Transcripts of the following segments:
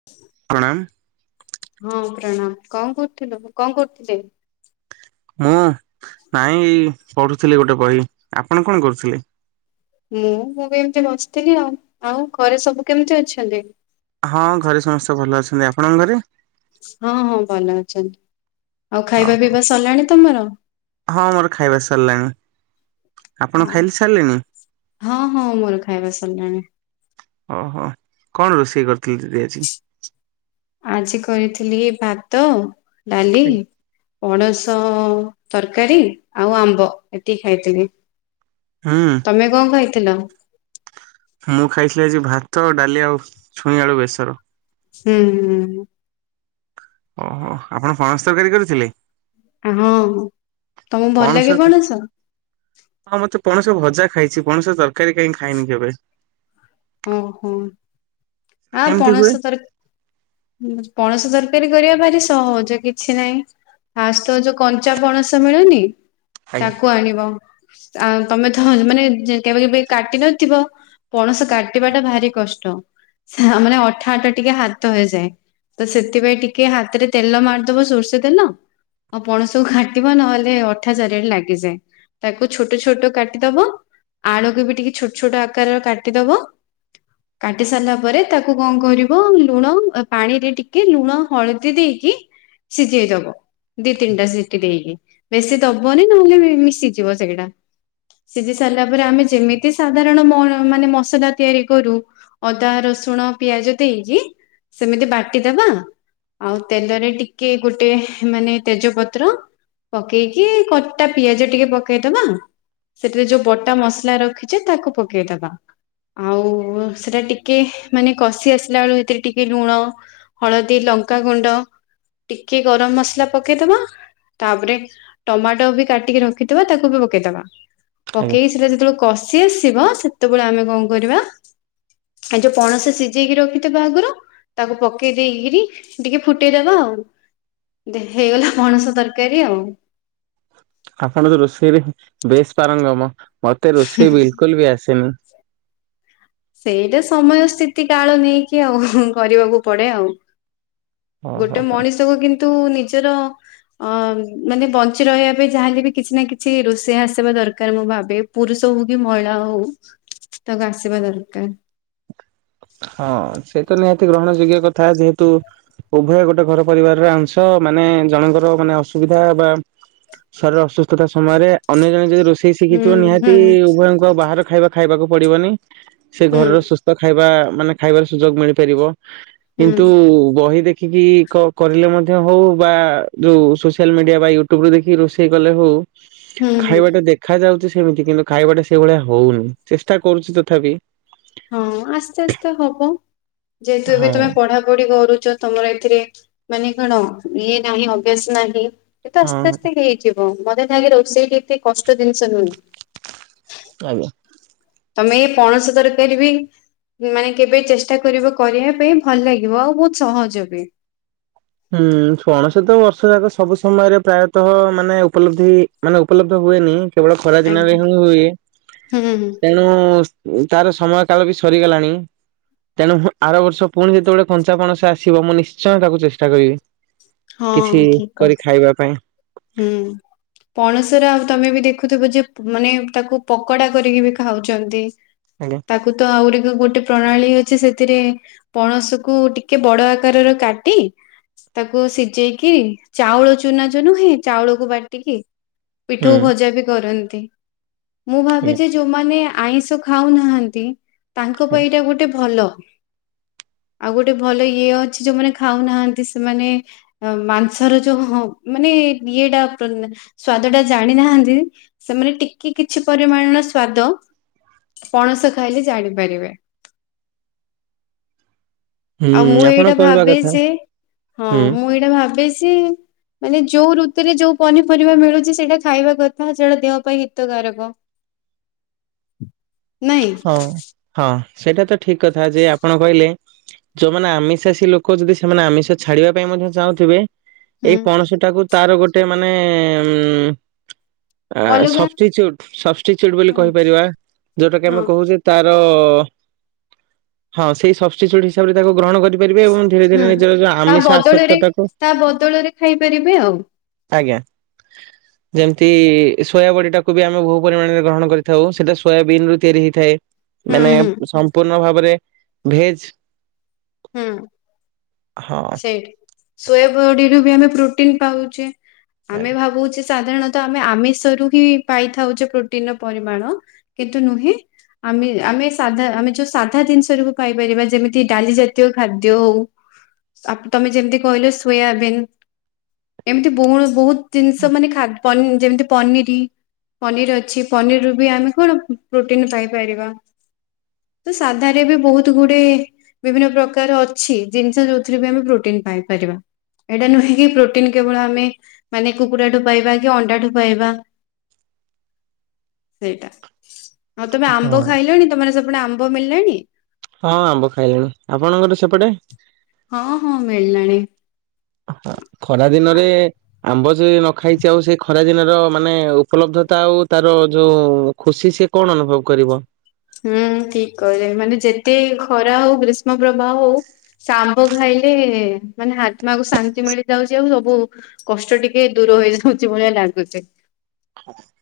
[unintelligible] ପ୍ରଣାମ! ହଁ ପ୍ରଣାମ କଣ କରୁଥିଲୁ ଏ କଣ କରୁଥିଲେ। ମୁଁ ନାଇଁ ପଢ଼ୁଥିଲି ଗୋଟେ ବହି ଆପଣ କଣ କରୁଥିଲେ। ମୁଁ ମୁଁ ବି ଏମତି ବସିଥିଲି ଆଉ ଆଉ ଘରେ ସବୁ କେମିତି ଅଛନ୍ତି। ହଁ ଘରେ ସମସ୍ତେ ଭଲ ଅଛନ୍ତି ଆପଣଙ୍କ ଘରେ। ହଁ ହଁ ଭଲ ଅଛନ୍ତି ଆଉ ଖାଇବା ଓହୋ। ପିଇବା ସରିଲାଣି ତମର। ହଁ ମୋର ଖାଇବା ସରିଲାଣି। ଆପଣ ହଁ ଖାଇଲି ସାରିଲେଣି? ହଁ ହଁ ମୋର ଖାଇବା ସରିଲାଣି। ଓହୋ କଣ ରୋଷେଇ କରିଥିଲି ଦିଦି ଆଜି। ଆଜି କରିଥିଲି ଭାତ ଡାଲି ପଣସ଼ ସ ତରକାରୀ ଆଉ ଆମ୍ବ ଏତିକି ଖାଇଥିଲି। ହୁଁ। ତମେ କଣ ଖାଇଥିଲ। ମୁଁ ଖାଇଥିଲି ଆଜି ଭାତ ଡାଲି ଆଉ ଛୁଇଁ ଆଳୁ ବେସର। ହୁଁ ହୁଁ। ଓହୋ ଆପଣ ପଣସ ତରକାରୀ କରିଥିଲେ। ହଁ ତମକୁ ଭଲ ଲାଗେ ପଣସ। ହଁ ମତେ ପଣସ ଭଜା ଖାଇଛି ପଣସ ତରକାରୀ କାହିଁ ଖାଇନି କେବେ। ଓହୋ ଆ କେମିତି ହୁଏ? ପଣସ ତର ପଣସ ତରକାରୀ କରିବା ପାଇଁ ଭାରି ସହଜ କିଛି ନାହିଁ। ଫାଷ୍ଟ ତ ଯୋଉ କଞ୍ଚା ପଣସ ମିଳୁନି ଆଜ୍ଞା ତାକୁ ଆଣିବ। ଆ ତମେ ଥହ ମାନେ କେବେ କେବେ କାଟି ନଥିବ ପଣସ କାଟି- କାଟିବା ଟା ଭାରି କଷ୍ଟ ମାନେ ଅଠା ଅଠା ଟିକେ ହାତ ହେଇଯାଏ। ତ ସେଥିପାଇଁ ଟିକେ ହାତରେ ତେଲ ମାରିଦବ ସୋରିଷ ତେଲ। ଆଉ ପଣକୁ କାଟିବ ନହେଲେ ଅଠା ଚାରିଆଡେ ଲାଗିଯାଏ। ତାକୁ ଛୋଟ ଛୋଟ କାଟିଦବ ଆଳୁକୁ ବି ଟିକେ ଛୋଟ ଛୋଟ ଆକାରରେ କାଟିଦବ। କାଟି ସାରିଲା ପରେ ତାକୁ କଣ କରିବ ଲୁଣ ପାଣିରେ ଟିକେ ଲୁଣ ହଳଦୀ ଦେଇକି। ସିଝେଇଦବ ଦି ତିନିଟା ସିଟିି ଦେଇକି। ବେଶୀ ଦବନି ନହେଲେ ମିଶିଯିବ ସେଇଟା। ସିଝି ସାରିଲା ପରେ ଆମେ ଯେମିତି ସାଧାରଣ ମ ମାନେ ମସଲା। ତିଆରି କରୁ ଅଦା ରସୁଣ ପିଆଜ ଦେଇକି ସେମିତି ବାଟିଦବା। ଆଉ ତେଲରେ ଟିକେ ଗୋଟେ ମାନେ ତେଜପତ୍ର। ପକେଇକି କଟା ପିଆଜ ଟିକେ ପକେଇଦବା। ସେଥିରେ ଯୋଉ ବଟା ମସଲା ରଖିଛେ ତାକୁ ପକେଇଦବା। ଆଉ ସେଟା ଟିକେ ମାନେ କଷି ଆସିଲା ବେଳକୁ ସେତିରେ ଟିକେ ଲୁଣ। ହଳଦୀ ଲଙ୍କାଗୁଣ୍ଡ ଟିକେ ଗରମ ମସଲା ପକେଇଦବ। ତାପରେ ଟମାଟୋ ବି କାଟିକି ରଖିଥିବା ତାକୁ ବି ପକେଇଦବା। ଆଜ୍ଞା ପକେଇ ସେଟା ଯେତେବେଳେ କଷି ଆସିବ ସେତେବେଳେ ଆମେ କଣ କରିବା। ଏ ଯୋଉ ପଣସ ସିଝେଇକି ରଖିଥିବା ଆଗରୁ। ତାକୁ ପକେଇ ଦେଇକରି ଟିକେ ଫୁଟେଇଦବା ଆଉ। ଦେ ହେଇଗଲା ପଣସ ତରକାରୀ ଆଉ। ଆପଣ ତ ରୋଷେଇରେ ବେଶ ପାରଙ୍ଗମ ମତେ ରୋଷେଇ ବିଲକୁଲ ବି ଆସେନି। ସେଇଟା ସମୟ ସ୍ଥିତି କାଳ ନେଇକି ଆଉ କରିବାକୁ ପଡେ ଆଉ। ଓହୋ ଗୋଟେ ମଣିଷକୁ କିନ୍ତୁ ନିଜର। ଅ ମାନେ ବଞ୍ଚି ରହିବା ପାଇଁ ଯାହାଲେ ବି କିଛି ନା କିଛି ରୋଷେଇ ଆସିବା ଦରକାର ମୁଁ ଭାବେ। ପୁରୁଷ ହଉ କି ମହିଳା ହଉ ତାକୁ ଆସିବା ଦରକାର। ହଁ ସେ ତ ନିହାତି ଗ୍ରହଣ ଯୋଗ୍ୟ କଥା ଯେହେତୁ। ଉଭୟ ଗୋଟେ ଘର ପରିବାରର ଅଂଶ ମାନେ ଜଣଙ୍କର ମାନେ ଅସୁବିଧା ବା- ଶରୀର ଅସୁସ୍ଥତା ସମୟରେ ଅନ୍ୟ ଜଣେ ଯଦି ରୋଷେଇ ହୁଁ ଶିଖିଥିବ ହୁଁ ନିହାତି ଉଭୟ ଆଉ ବାହାର ଖାଇବା ଖାଇବାକୁ ପଡିବନି ସେ ହୁଁ ଘରର ସୁ ଖାଇବା ମାନେ ଖାଇବାର ସୁଯୋଗ ମିଳିପାରିବ ହୁଁ କିନ୍ତୁ ବହି ଦେଖିକି। କ-କହିଲେ ମଧ୍ୟ ହଉ ବା ଯୋଉ ସୋସିଆଲ ମିଡିଆ ବା ୟୁଟ୍ୟୁବୁ ରୁ ଦେଖି ରୋଷେଇ କଲେ ହଉ। ହୁଁ ହୁଁ ଖାଇବାଟା ଦେଖା ଯାଉଛି ସେମିତି କିନ୍ତୁ ଖାଇବାଟା ସେଇଭଳିଆ ହଉନି ଚେଷ୍ଟା କରୁଛି ତଥାପି। ହଁ ଆସ୍ତେ ଆସ୍ତେ ହବ ଯେହେତୁ ଏବେ ହଁ ତମେ ପଢାପଢି କରୁଛ। ତମର ଏଥିରେ ମାନେ କଣ ଇଏ ନାହିଁ ଅଭ୍ୟାସ ନାହିଁ ଏ ତ ହଁ ଆସ୍ତେ ଆଜ୍ଞା। ଆସ୍ତେ ହେଇଯି ବ ମୋତେ ଲାଗେ ରୋଷେଇଟି ଏତେ କଷ୍ଟ ଜିନିଷ ନୁହେଁ। ଆଜ୍ଞା। ତମେ ଏ ପଣସ ତରକାରୀ ବି। ମାନେ କେବେ ଚେଷ୍ଟା କରିବ କରିବା ପାଇଁ ଭଲ ଲାଗିବ ଆଉ ବହୁତ ସହଜ ବି। ହୁଁ ପଣସ ତ ବର୍ଷ ଯାକ ସବୁ ସମୟରେ ପ୍ରାୟତଃ ମାନେ ଉପଲବ୍ଧି ମାନେ ଉପଲବ୍ଧ ହୁଏନି। କେବଳ ଖରା ଦିନରେ ଆଜ୍ଞା। ହିଁ ହୁଏ ହୁଁ ତେଣୁ। ତାର ସମୟ କାଳ ବି ସରିଗଲାଣି। ତେଣୁ ଆର ବର୍ଷ ପୁଣି ଯେତେବେଳେ କଞ୍ଚା ପଣସ ଆସିବ ମୁଁ ନିଶ୍ଚୟ ତାକୁ ଚେଷ୍ଟା କରିବି। ହଁ କିଛି ଠିକ କ କରି ଖାଇବା ପାଇଁ। ହୁଁ। ପଣସର ଆଉ ତମେ ବି ଦେଖୁଥିବ ଯେ ପ ମାନେ ତାକୁ ପକୋଡା କରିକି ବି ଖାଉଛନ୍ତି। ଆଜ୍ଞା। ତାକୁ ତ ଆହୁରି କ ଗୋଟେ ପ୍ରଣାଳୀ ଅଛି ସେଥିରେ। ପଣସ କୁ ଟିକେ ବଡ ଆକାରର କାଟି। ତାକୁ ସିଝେଇକି ଚାଉଳ ଚୁନା ଯୋଉ ନୂହେ ଚାଉଳକୁ ବାଟିକି ହୁଁ ପିଠଉ ଭଜା ବି କରନ୍ତି ମୁଁ ଆଜ୍ଞା ଭାବିଛି ଯୋଉମାନେ ଆଇଁଷ ଖାଉନାହାନ୍ତି ତାଙ୍କ ଆଜ୍ଞା ପାଇଁ ଏଇଟା ଗୋଟେ ଭଲ। ଆଉ ଗୋଟେ ଭଲ ଇଏ ଅଛି ଯୋଉମାନେ ଖାଉନାହାନ୍ତି ସେମାନେ। ଅ ମାଂସର ଯୋଉ ହଁ ମାନେ ଇଏଟା ପ ସ୍ଵାଦ ଟା ଜାଣିନାହାନ୍ତି। ସେମାନେ ଟିକେ କିଛି ପରିମାଣର ସ୍ଵାଦ। ପଣସ ଖାଇଲେ ଜାଣିପାରିବେ। ଆଉ ମୁଁ ହୁଁ ଆପଣ ଏଇଟା କହିବା ଭାବେ କଥା ଯେ ହଁ ହୁଁ ମୁଁ ଏଇଟା ଭାବେ ଯେ ମାନେ ଯୋଉ ଋ ତୁରେ ଯୋଉ ପନିପରିବା ମିଳୁଛି ସେଇଟା ଖାଇବା କଥା ସେଟା ଦେହ ପାଇଁ ହିତକାରକ। [inaudible] ହଁ ହଁ ସେଇଟା ତ ଠିକ କଥା ଯେ ଆପଣ କହିଲେ ଯୋଉମାନେ ଆମିଷାସି ଲୋକ ଥିବେ ସେମାନେ ଆମିଷ ଛାଡିବା ପାଇଁ ମଧ୍ୟ ଚାହୁଁଥିବେ। ଏଇ ହୁଁ ପଣସ ଟାକୁ ତାର ଗୋଟେ ମାନେ ଉଁ। ଆ ଅଲଗା ସପ୍ସିଚ୍ୟୁଟ ସପ୍ସିଚ୍ୟୁଟ ବୋଲି ହୁଁ କହିପାରିବା ଯୋଉଟା କି ଆମେ ହଁ ହଉ ସେ ତାର ହଁ ସେଇ ସପ୍ସିଚ୍ୟୁଟ ହିସାବ ରେ ତାକୁ ଗ୍ରହଣ କର ହେଇପାରିବେ ଏବଂ ଧୀରେ ଧୀରେ ହୁଁ ନିଜର ବି ତା ଆମିଷ ଆସକ୍ତ ବଦଳରେ ଟାକୁ। ତା ବଦଳରେ ଖାଇପାରିବେ ଆଉ ଆଜ୍ଞା। ହୁଁ ଯେମିତି ସୋୟାବଡ଼ି ଟାକୁ ବି ଆମେ ବହୁ ପରିମାଣରେ ଗ୍ରହଣ କରିଥାଉ। ସେଇଟା ସୋୟାବିିନ ରୁ ତିଆରି ହେଇ ଥାଏ ମାନେ ହୁଁ ସମ୍ପୂର୍ଣ୍ଣ ଭାବରେ ଭେଜ। ହୁଁ ହଁ ସେଇଠି। ସୋୟ ବଡିରୁୁ ବି ଆମେ ପ୍ରୋଟିନ ପାଉଛେ, ଆମେ ଭାବୁଛେ ସାଧାରଣ ତ ଆମେ ଆମିଷରୁ ହିଁ ପାଇଥାଉଛେ। ପ୍ରୋଟିନ ର ପରିମାଣ କିନ୍ତୁ ନୁହେଁ। ଆମେ ଆମେ ସାଧା ଆମେ ଯୋଉ ସାଧା ଜିନିଷ ରୁ ପାଇପାରିବା ଯେମିତି ଡାଲି ଜାତ ତିୟ ଖାଦ୍ୟ ହଉ ଆ ତମେ ଯେମିତି କହିଲ ସୋୟାବିନ୍। ଏମିତି ବହୁ ବହୁତ ଜିନିଷ ମାନେ ଖା ଜେମ୍ ଯେମିତି ପନିରି। ପନିର ଅଛି ପନିର ରୁ ବି ଆମେ କଣ ପ୍ରୋଟିନ ପାଇପାରିବା। ତ ସାଧାରେ ବି ବହୁତ ଗୁଡେ ବିଭିନ୍ନ ପ୍ରକା କାର ଅଛି ଜିନିଷ ଯୋଉଥିରେ ବି ଆମେ ପ୍ରୋଟିନ ପାଇପାରିବା। ଏଇଟା ନୁହେଁ କି ପ୍ରୋଟିନ କେବଳ ଆମେ ମାନେ କୁକୁଡ଼ାଠୁ ପାଇବା କି ଅଣ୍ଡା ଠୁ ପାଇବା। [inaudible] ସେଇଟା ହଉ ତମେ ଆମ୍ବ ହଁ। ଖାଇଲଣି ତମେ ସେପୁଟେ ଆମ୍ବ ମିଳିଲାଣି? ହଁ ଆମ୍ବ ଖାଇଲେଣି ଆପଣଙ୍କର ସେପଟେ? ହଁ ହଁ ମିଳିଲାଣି। ଖରା ଦିନରେ ଆମ୍ବ ଯି ନ ଖାଇଛି ଆଉ ସେଇ ଖରା ଦିନ ର ମାନେ ଉପଲବ୍ଧତା ଆଉ ତାର ଯଉ ଖୁସି ସି କଣ ଅନୁଭବ କରିବ। ହୁଁ ଠିକ କହିଲେ। ମାନେ ଯେତେ ଖରା ହଉ ଗ୍ରୀଷ୍ମ ପ୍ରବାହ ହଉ ଶ ଆମ୍ବ ଖାଇଲେ ମାନେ ଆତ୍ମାକୁ ଶାନ୍ତି ମିଳିଯାଉଛି ଆଉ ସବୁ କଷ୍ଟ ଟିକେ ଦୂର ହେଇଯାଉଛି ଭଳିଆ ଲାଗୁଛି। [inaudible]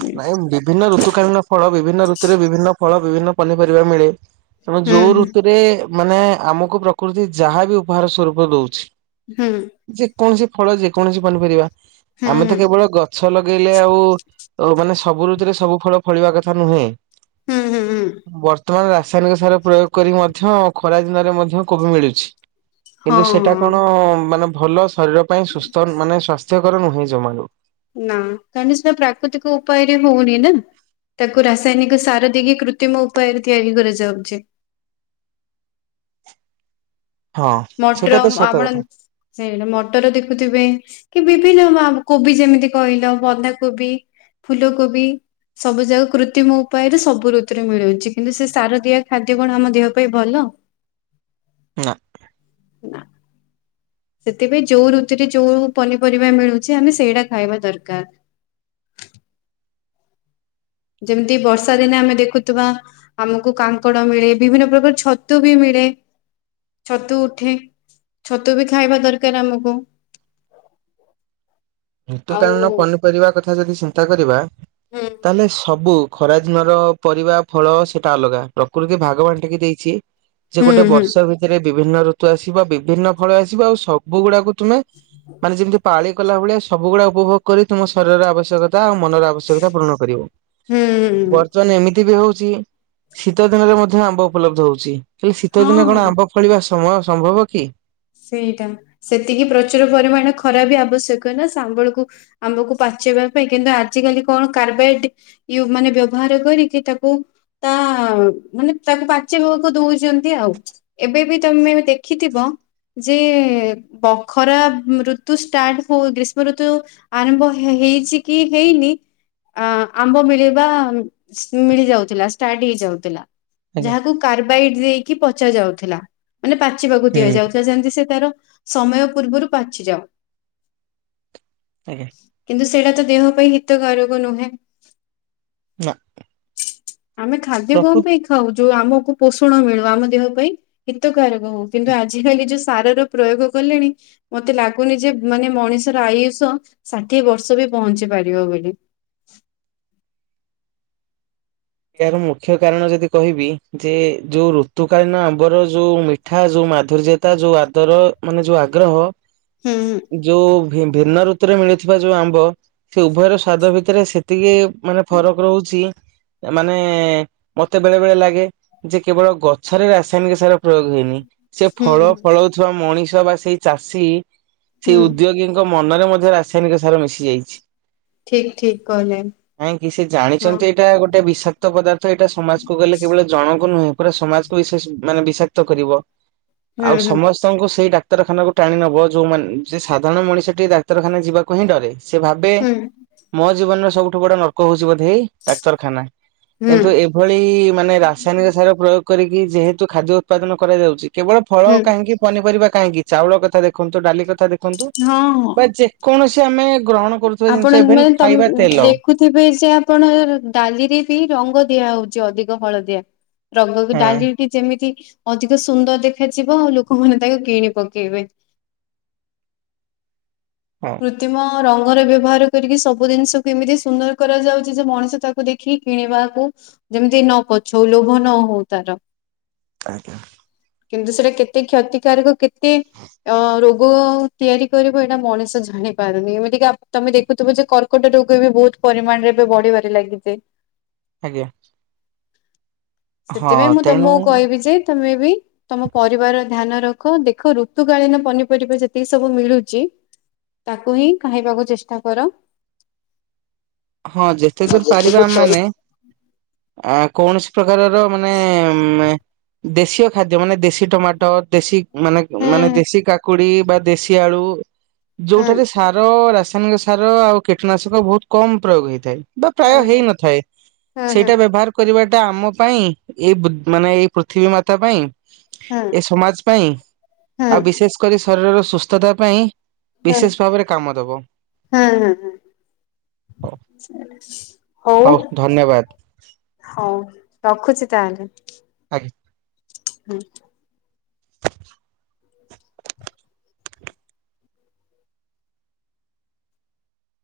ହୁଁ ନାଇଁ ବିଭିନ୍ନ ଋତୁକାଳୀନ ଫଳ ବିଭିନ୍ନ ଋତୁରେ ବିଭିନ୍ନ ଫଳ ବିଭିନ୍ନ ପନିପରିବା ମିଳେ। [inaudible] ଯୋଉ ହୁଁ ଋତୁରେ ମାନେ ଆମକୁ ପ୍ରକୃତି ଯାହା ବି ଉପହାର ସ୍ୱରୂପ ଦଉଛି। ହୁଁ। ଯେକୌଣସି ଫଳ ଯେକୌଣସି ପନିପରିବା ହୁଁ ଆମେ ତ କେବଳ ଗଛ ଲଗେଇଲେ ଆଉ। ତ ମାନେ ସବୁ ରଋତୁରେ ସବୁ ଫଳ ଫଳିବା କଥା ନୁହେଁ। ହୁଁ, ହୁଁ, ହୁଁ। ବର୍ତ୍ତମାନ ରାସାୟନିକ ସାର ପ୍ରୟୋଗ କରିିକି ମଧ୍ୟ ଖରା ଦିନରେ ମଧ୍ୟ କୋବି ମିଳୁଛି। କିନ୍ତୁ ହଁ ସେଟା ହଁ। କଣ ମାନେ ଭଲ ଶରୀର ପାଇଁ ସୁସ୍ଥ ମାନେ ସ୍ୱା ନୁହେଁ ଜମାରୁ। ନା, କାରଣ ସେ ପ୍ରାକୃତିକ ଉପାୟରେ ହଉନି ନା। ତାକୁ ରାସାୟନିକ ସାର ଦେଇକି କୃତ୍ରିମ ଉପାୟରେ ତିଆରି କରାଯାଉଛି। ହଁ ସେଇଟା ତ ମଟରମ୍ ସତ ଆପଣ କଥା ସେଇା ମଟର ଦେଖୁଥିବେ କି ବିଭିନ୍ନ କୋବି ଯେମିତି କହିଲ ବନ୍ଧାକୋବି ଫୁଲକୋବି ସବୁ ଯାକ କୃତ୍ରିମ ଉପାୟରେ ସବୁ ଋତୁରେ ମିଳୁଛି କିନ୍ତୁ ସେ ସାର ଦିଆ ଖାଦ୍ୟ କଣ ଆମ ଦେହ ପାଇଁ ଭଲ? ନା। ନା। ସେଥିପାଇଁ ଯୋଉ ଋତୁରେ ଯୋଉ ପନିପରିବା ମିଳୁଛି ଆମେ ସେଇଟା ଖାଇବା ଦରକାର। ଯେମିତି ବର୍ଷା ଦିନେ ଆମେ ଦେଖୁଥିବା ଆମକୁ କାଙ୍କଡ ମିଳେ ବିଭିନ୍ନ ପ୍ରକାର ଛତୁ ବି ମିଳେ ଛତୁ ଉଠେ ଛତୁ ବି ଖାଇବା ଦରକାର ଆମକୁ ଆଉ ଋତୁକାଳନ ପନିପରିବା କଥା ଯଦି ଚିନ୍ତା କରିବା ହୁଁ ତାହେଲେ ସବୁ ଖରାଦିନର ପରିବା ଫଳ ସେଟା ଅଲଗା ପ୍ରକୃତି ଭାଗବାନ ଟିକି ଦେଇଛି। ସେ ହୁଁ ଗୋଟେ ହୁଁ ବର୍ଷ ଭିତରେ ବିଭିନ୍ନ ଋତୁ ଆସିବ ବିଭିନ୍ନ ଫଳ ଆସିବ ଆଉ ସବୁ ଗୁଡାକୁ ତୁମେ ମାନେ ଯେମିତି ପାଳି ଗଲା ଭଳିଆ ସବୁ ଗୁଡା ଉପଭୋଗ କରି ତମ ଶରୀର ଆବଶ୍ୟକତା ଆଉ ମନର ଆବଶ୍ୟକତା ପୂରଣ କରିବ। ହୁଁ ହୁଁ ହୁଁ, ବର୍ତ୍ତମାନ ଏମିତି ବି ହଉଛି ଶୀତ ଦିନରେ ମଧ୍ୟ ଆମ୍ବ ଉପଲବ୍ଧ ହଉଛି। ହେହଲେ ଶୀତ ହଁ ଦିନ ହଁ କଣ ଆମ୍ବ ଫଳିବାୟ ସମ୍ଭବ କି? ସେଇଟା, ସେତିକି ପ୍ରଚୁର ପରିମାଣ ଖରା ବି ଆବଶ୍ୟକ ନା ସାଙ୍ଗଳକୁ ଆମ୍ବକୁ ପାଚେଇବା ପାଇଁ କିନ୍ତୁ ଆଜିିକାଲି କଣ କାର୍ବାଇଟ ୟୁବ ମାନେ ବ୍ୟବହାର କରିକି ତାକୁ ତା ମାନେ ତାକୁ ପାଚିବାକୁ ଦଉଛନ୍ତି ଆଉ। ଏବେ ବି ତମେ ଦେଖିଥିବ ଯେ ବଖରା ଋତୁ ଷ୍ଟାର୍ଟ ହଉ ଗ୍ରୀଷ୍ମ ଋତୁ ଆରମ୍ଭ ହେଇଛି କି ହେଇନି ଅ ଆମ୍ବ ମିଳିବା ମିଳିଯାଉଥିଲା ଷ୍ଟାର୍ଟ ହେଇଯାଉଥିଲା। ଆଜ୍ଞା ଯାହାକୁ କାର୍ବାଇଡ ଦେଇକି ପଚା ଯାଉଥିଲା ମାନେ ପାଚିବାକୁ ହୁଁ ଦିଆଯାଉଥିଲା। ଯେନ୍ତି ସେ ତାର ସମୟ ପୂର୍ବରୁ ପାଚିଯାଉ। ଆଜ୍ଞା। କିନ୍ତୁ ସେଇଟା ତ ଦେହ ପାଇଁ ହିତକାରକ ନୁହେଁ। ନା। ଆମେ ଖାଦ୍ୟ ପ୍ରକୃତି କଣ ପାଇଁ ଖାଉ ଯୋଉ ଆମକୁ ପୋଷଣ ମିଳୁ ଆମ ଦେହ ପାଇଁ ହିତକାରକ ହଉ କିନ୍ତୁ ଆଜ କାଲି ଯୋଉ ସାରର ପ୍ରୟୋଗ କଲେଣି। ମତେ ଲାଗୁନି ଯେ ମାନେ ମଣିଷର ଆୟୁଷ ଷାଠିଏ ବର୍ଷ ବି ପହଞ୍ଚି ପାରିବ ବୋଲି। ଏହାର ମୁଖ୍ୟ କାରଣ ଯଦି କହିବି ଯେ ଯୋଉ ଋତୁକାଳୀନ ଆମ୍ବର ଯୋଉ ମି ଠା ଯୋଉ ମାଧୁର୍ଯ୍ୟତା ଯୋଉ ଆଦର ମାନେ ଯୋଉ ଆଗ୍ରହ। ହୁଁ ଯୋଉ ଭିନ୍ନ ଋତୁରେ ମିଳିଥିବା ଯୋଉ ଆମ୍ବ। ସେ ଉଭୟର ସ୍ଵାଦ ଭିତରେ ସେତିକି ମାନେ ଫରକ ରହୁଛି। ମାନେ ମତେ ବେଳେ ବେଳେ ଲାଗେ ଯେ କେବଳ ଗଛ ରେ ରାସାୟନିକ ସାର ପ୍ରୟୋଗ ହେଇନି ସେ ଫଳ ହୁଁ ଫଳ ଥିବା ମଣିଷ ବା ସେଇ ଚାଷୀ ସେଇ ହୁଁ ଉଦ୍ୟୋଗୀ ଙ୍କ ମନରେ ମଧ୍ୟ ରାସାୟନିକ ସାର ମିଶି ଯାଇଛି। ଠିକ ଠିକ କହିଲେ କାହିଁ କିି ସେ ହଁ। ଜାଣିଛନ୍ତି ଏଇଟା ଗୋଟେ ଏଇଟା ବିଷାକ୍ତ ପଦାର୍ଥ ଏଇଟା ସମାଜକୁ ଗଲେ କେବଳ ଜଣକୁ ନୁହେଁ ପୁରା ସମାଜକୁ ବିସେଷ ମାନେ ବିଷାକ୍ତ କରିବ। ହୁଁ ଆଉ ହୁଁ ସମସ୍ତଙ୍କୁ ସେଇ ଡାକ୍ତରଖାନାକୁ ଟାଣି ନବ ଯୋଉମାନେ ସେ ସାଧାରଣ ମଣିଷ ଟିକ ଡାକ୍ତରଖାନା ଯିବା କୁହି ଡରେ ସେ ଭାବେ ହୁଁ ମୋ ଜୀବନରେ ସବୁଠୁ ବଡ ନର୍କ ହଉଛି ବୋଧେ ଏ ଡାକ୍ତରଖାନା। ହୁଁ କିନ୍ତୁ ଏଭଳି ମାନେ ରାସାୟନିକ ସାର ପ୍ରୟୋଗ କରିକି ଯେହେତୁ ଖାଦ୍ୟ ଉତ୍ପାଦନ କରାଯାଉଛି କେବଳ ଫଳ ହୁଁ କାହିଁକି ପନିପରିବା କାହିଁକି ଚାଉଳ କଥା ଦେଖନ୍ତୁ ଡାଲି କଥା ଦେଖନ୍ତୁ ହଁ ହଁ। ବା ଯେ କୌଣସି ଆମେ ଗ୍ରହଣ କରୁଥିବା ଆପଣ ଜିନିଷ ମାନେ ଇଭେନ୍ ତମ ଖାଇବା ତେଲ। ଦେଖୁଥିବେ ଯେ ଆପଣ ଡାଲିରେ ବି ରଙ୍ଗ ଦିଆ ହଉଛି ଅଧିକ ହଳଦିଆ। ରଙ୍ଗକୁ ହଁ ଡାଲିଟି ଯେମିତି ଅଧିକ ସୁନ୍ଦର ଦେଖାଯିବ ଆଉ ଲୋକମାନେ ତାକୁ କିଣି ପକେଇବେ। ହଁ କୃ୍ତିମ ରଙ୍ଗରେ ବ୍ୟବହାର କରିକି ସବୁ ଜିନିଷକୁ କେମିତି ସୁନ୍ଦର କରାଯାଉଛି ଯେ ମଣିଷ ତାକୁ ଦେଖି କିଣିବାକୁ ଯେମିତି ନ ପଛଉ ଲୋଭ ନ ହଉ ତାର। ଆଜ୍ଞା। କିନ୍ତୁ ସେଟା କେତେ କ୍ଷତିକାରକ କେତେ ଅ ରୋଗ ତିଆରି କରିବ ଏଇଟା ମଣିଷ ଜା ଜାଣିପାରୁନି ଏମିତି କି ତମେ ଦେଖୁଥିବ ଯେ କର୍କଟ ରୋଗ ଏ ବି ବହୁତ ପରିମାଣରେ ଏବେ ବଢିବାରେ ଲାଗିଛି। ଆଜ୍ଞା। ସେଥିପାଇଁ ହଁ ମୁଁ ତେଣୁ ତମକୁ କହିବି ଯେ ତମେ ବି ତମ ପରିବାର ଧ୍ୟାନ ରଖ ଦେଖ ଋତୁକାଳୀନ ପନିପରିବା ଯେତିକି ସବୁ ମିଳୁଛି। ତାକୁ ହିଁ ଖାଇବାକୁ ଚେଷ୍ଟା କର। ହଁ ଯେତେ ହଁ ଦୂର ପାରିବା ଯେତେଦୂର ଆମ ସରୁ ମାନେ ଆ କୌଣସି ପ୍ରକାରର ମାନେ ମେ ଦେଶୀୟ ଖାଦ୍ୟ ମାନେ ଦେଶୀ ଟମାଟୋ ଦେଶୀ ମାନେ ମାନେ ହୁଁ ଦେଶୀ କାକୁଡି ବା ଦେଶୀ ଆଳୁ। ହୁଁ ଯେଉଠାରେ ସାର ରାସାୟନିକ ସାର ଆଉ କୀଟନାଶକ ବହୁତ କମ୍ ପ୍ରୟୋଗ ହେଇଥାଏ। ବା ପ୍ରାୟ ହୁଁ ହେଇନଥାଏ ହୁଁ ହୁଁ ସେଇଟା ବ୍ୟବହାର କରିବାଟା ଆମ ପାଇଁ ଏବ୍ ମାନେ ଏଇ ପୃଥିବୀ ମାତା ପାଇଁ ହୁଁ ଏ ସମାଜ ପାଇଁ ହୁଁ ଆଉ ବିଶେଷ କରି ଶରୀରର ସୁସ୍ଥତା ପାଇଁ ବିଶେଷ ଭାବରେ କାମ ଦବ। ହଁ ହ ହଉ ହଉ। ହଉ ରଖୁଛି ତାହେଲେ। ଆଜ୍ଞା। [inaudible]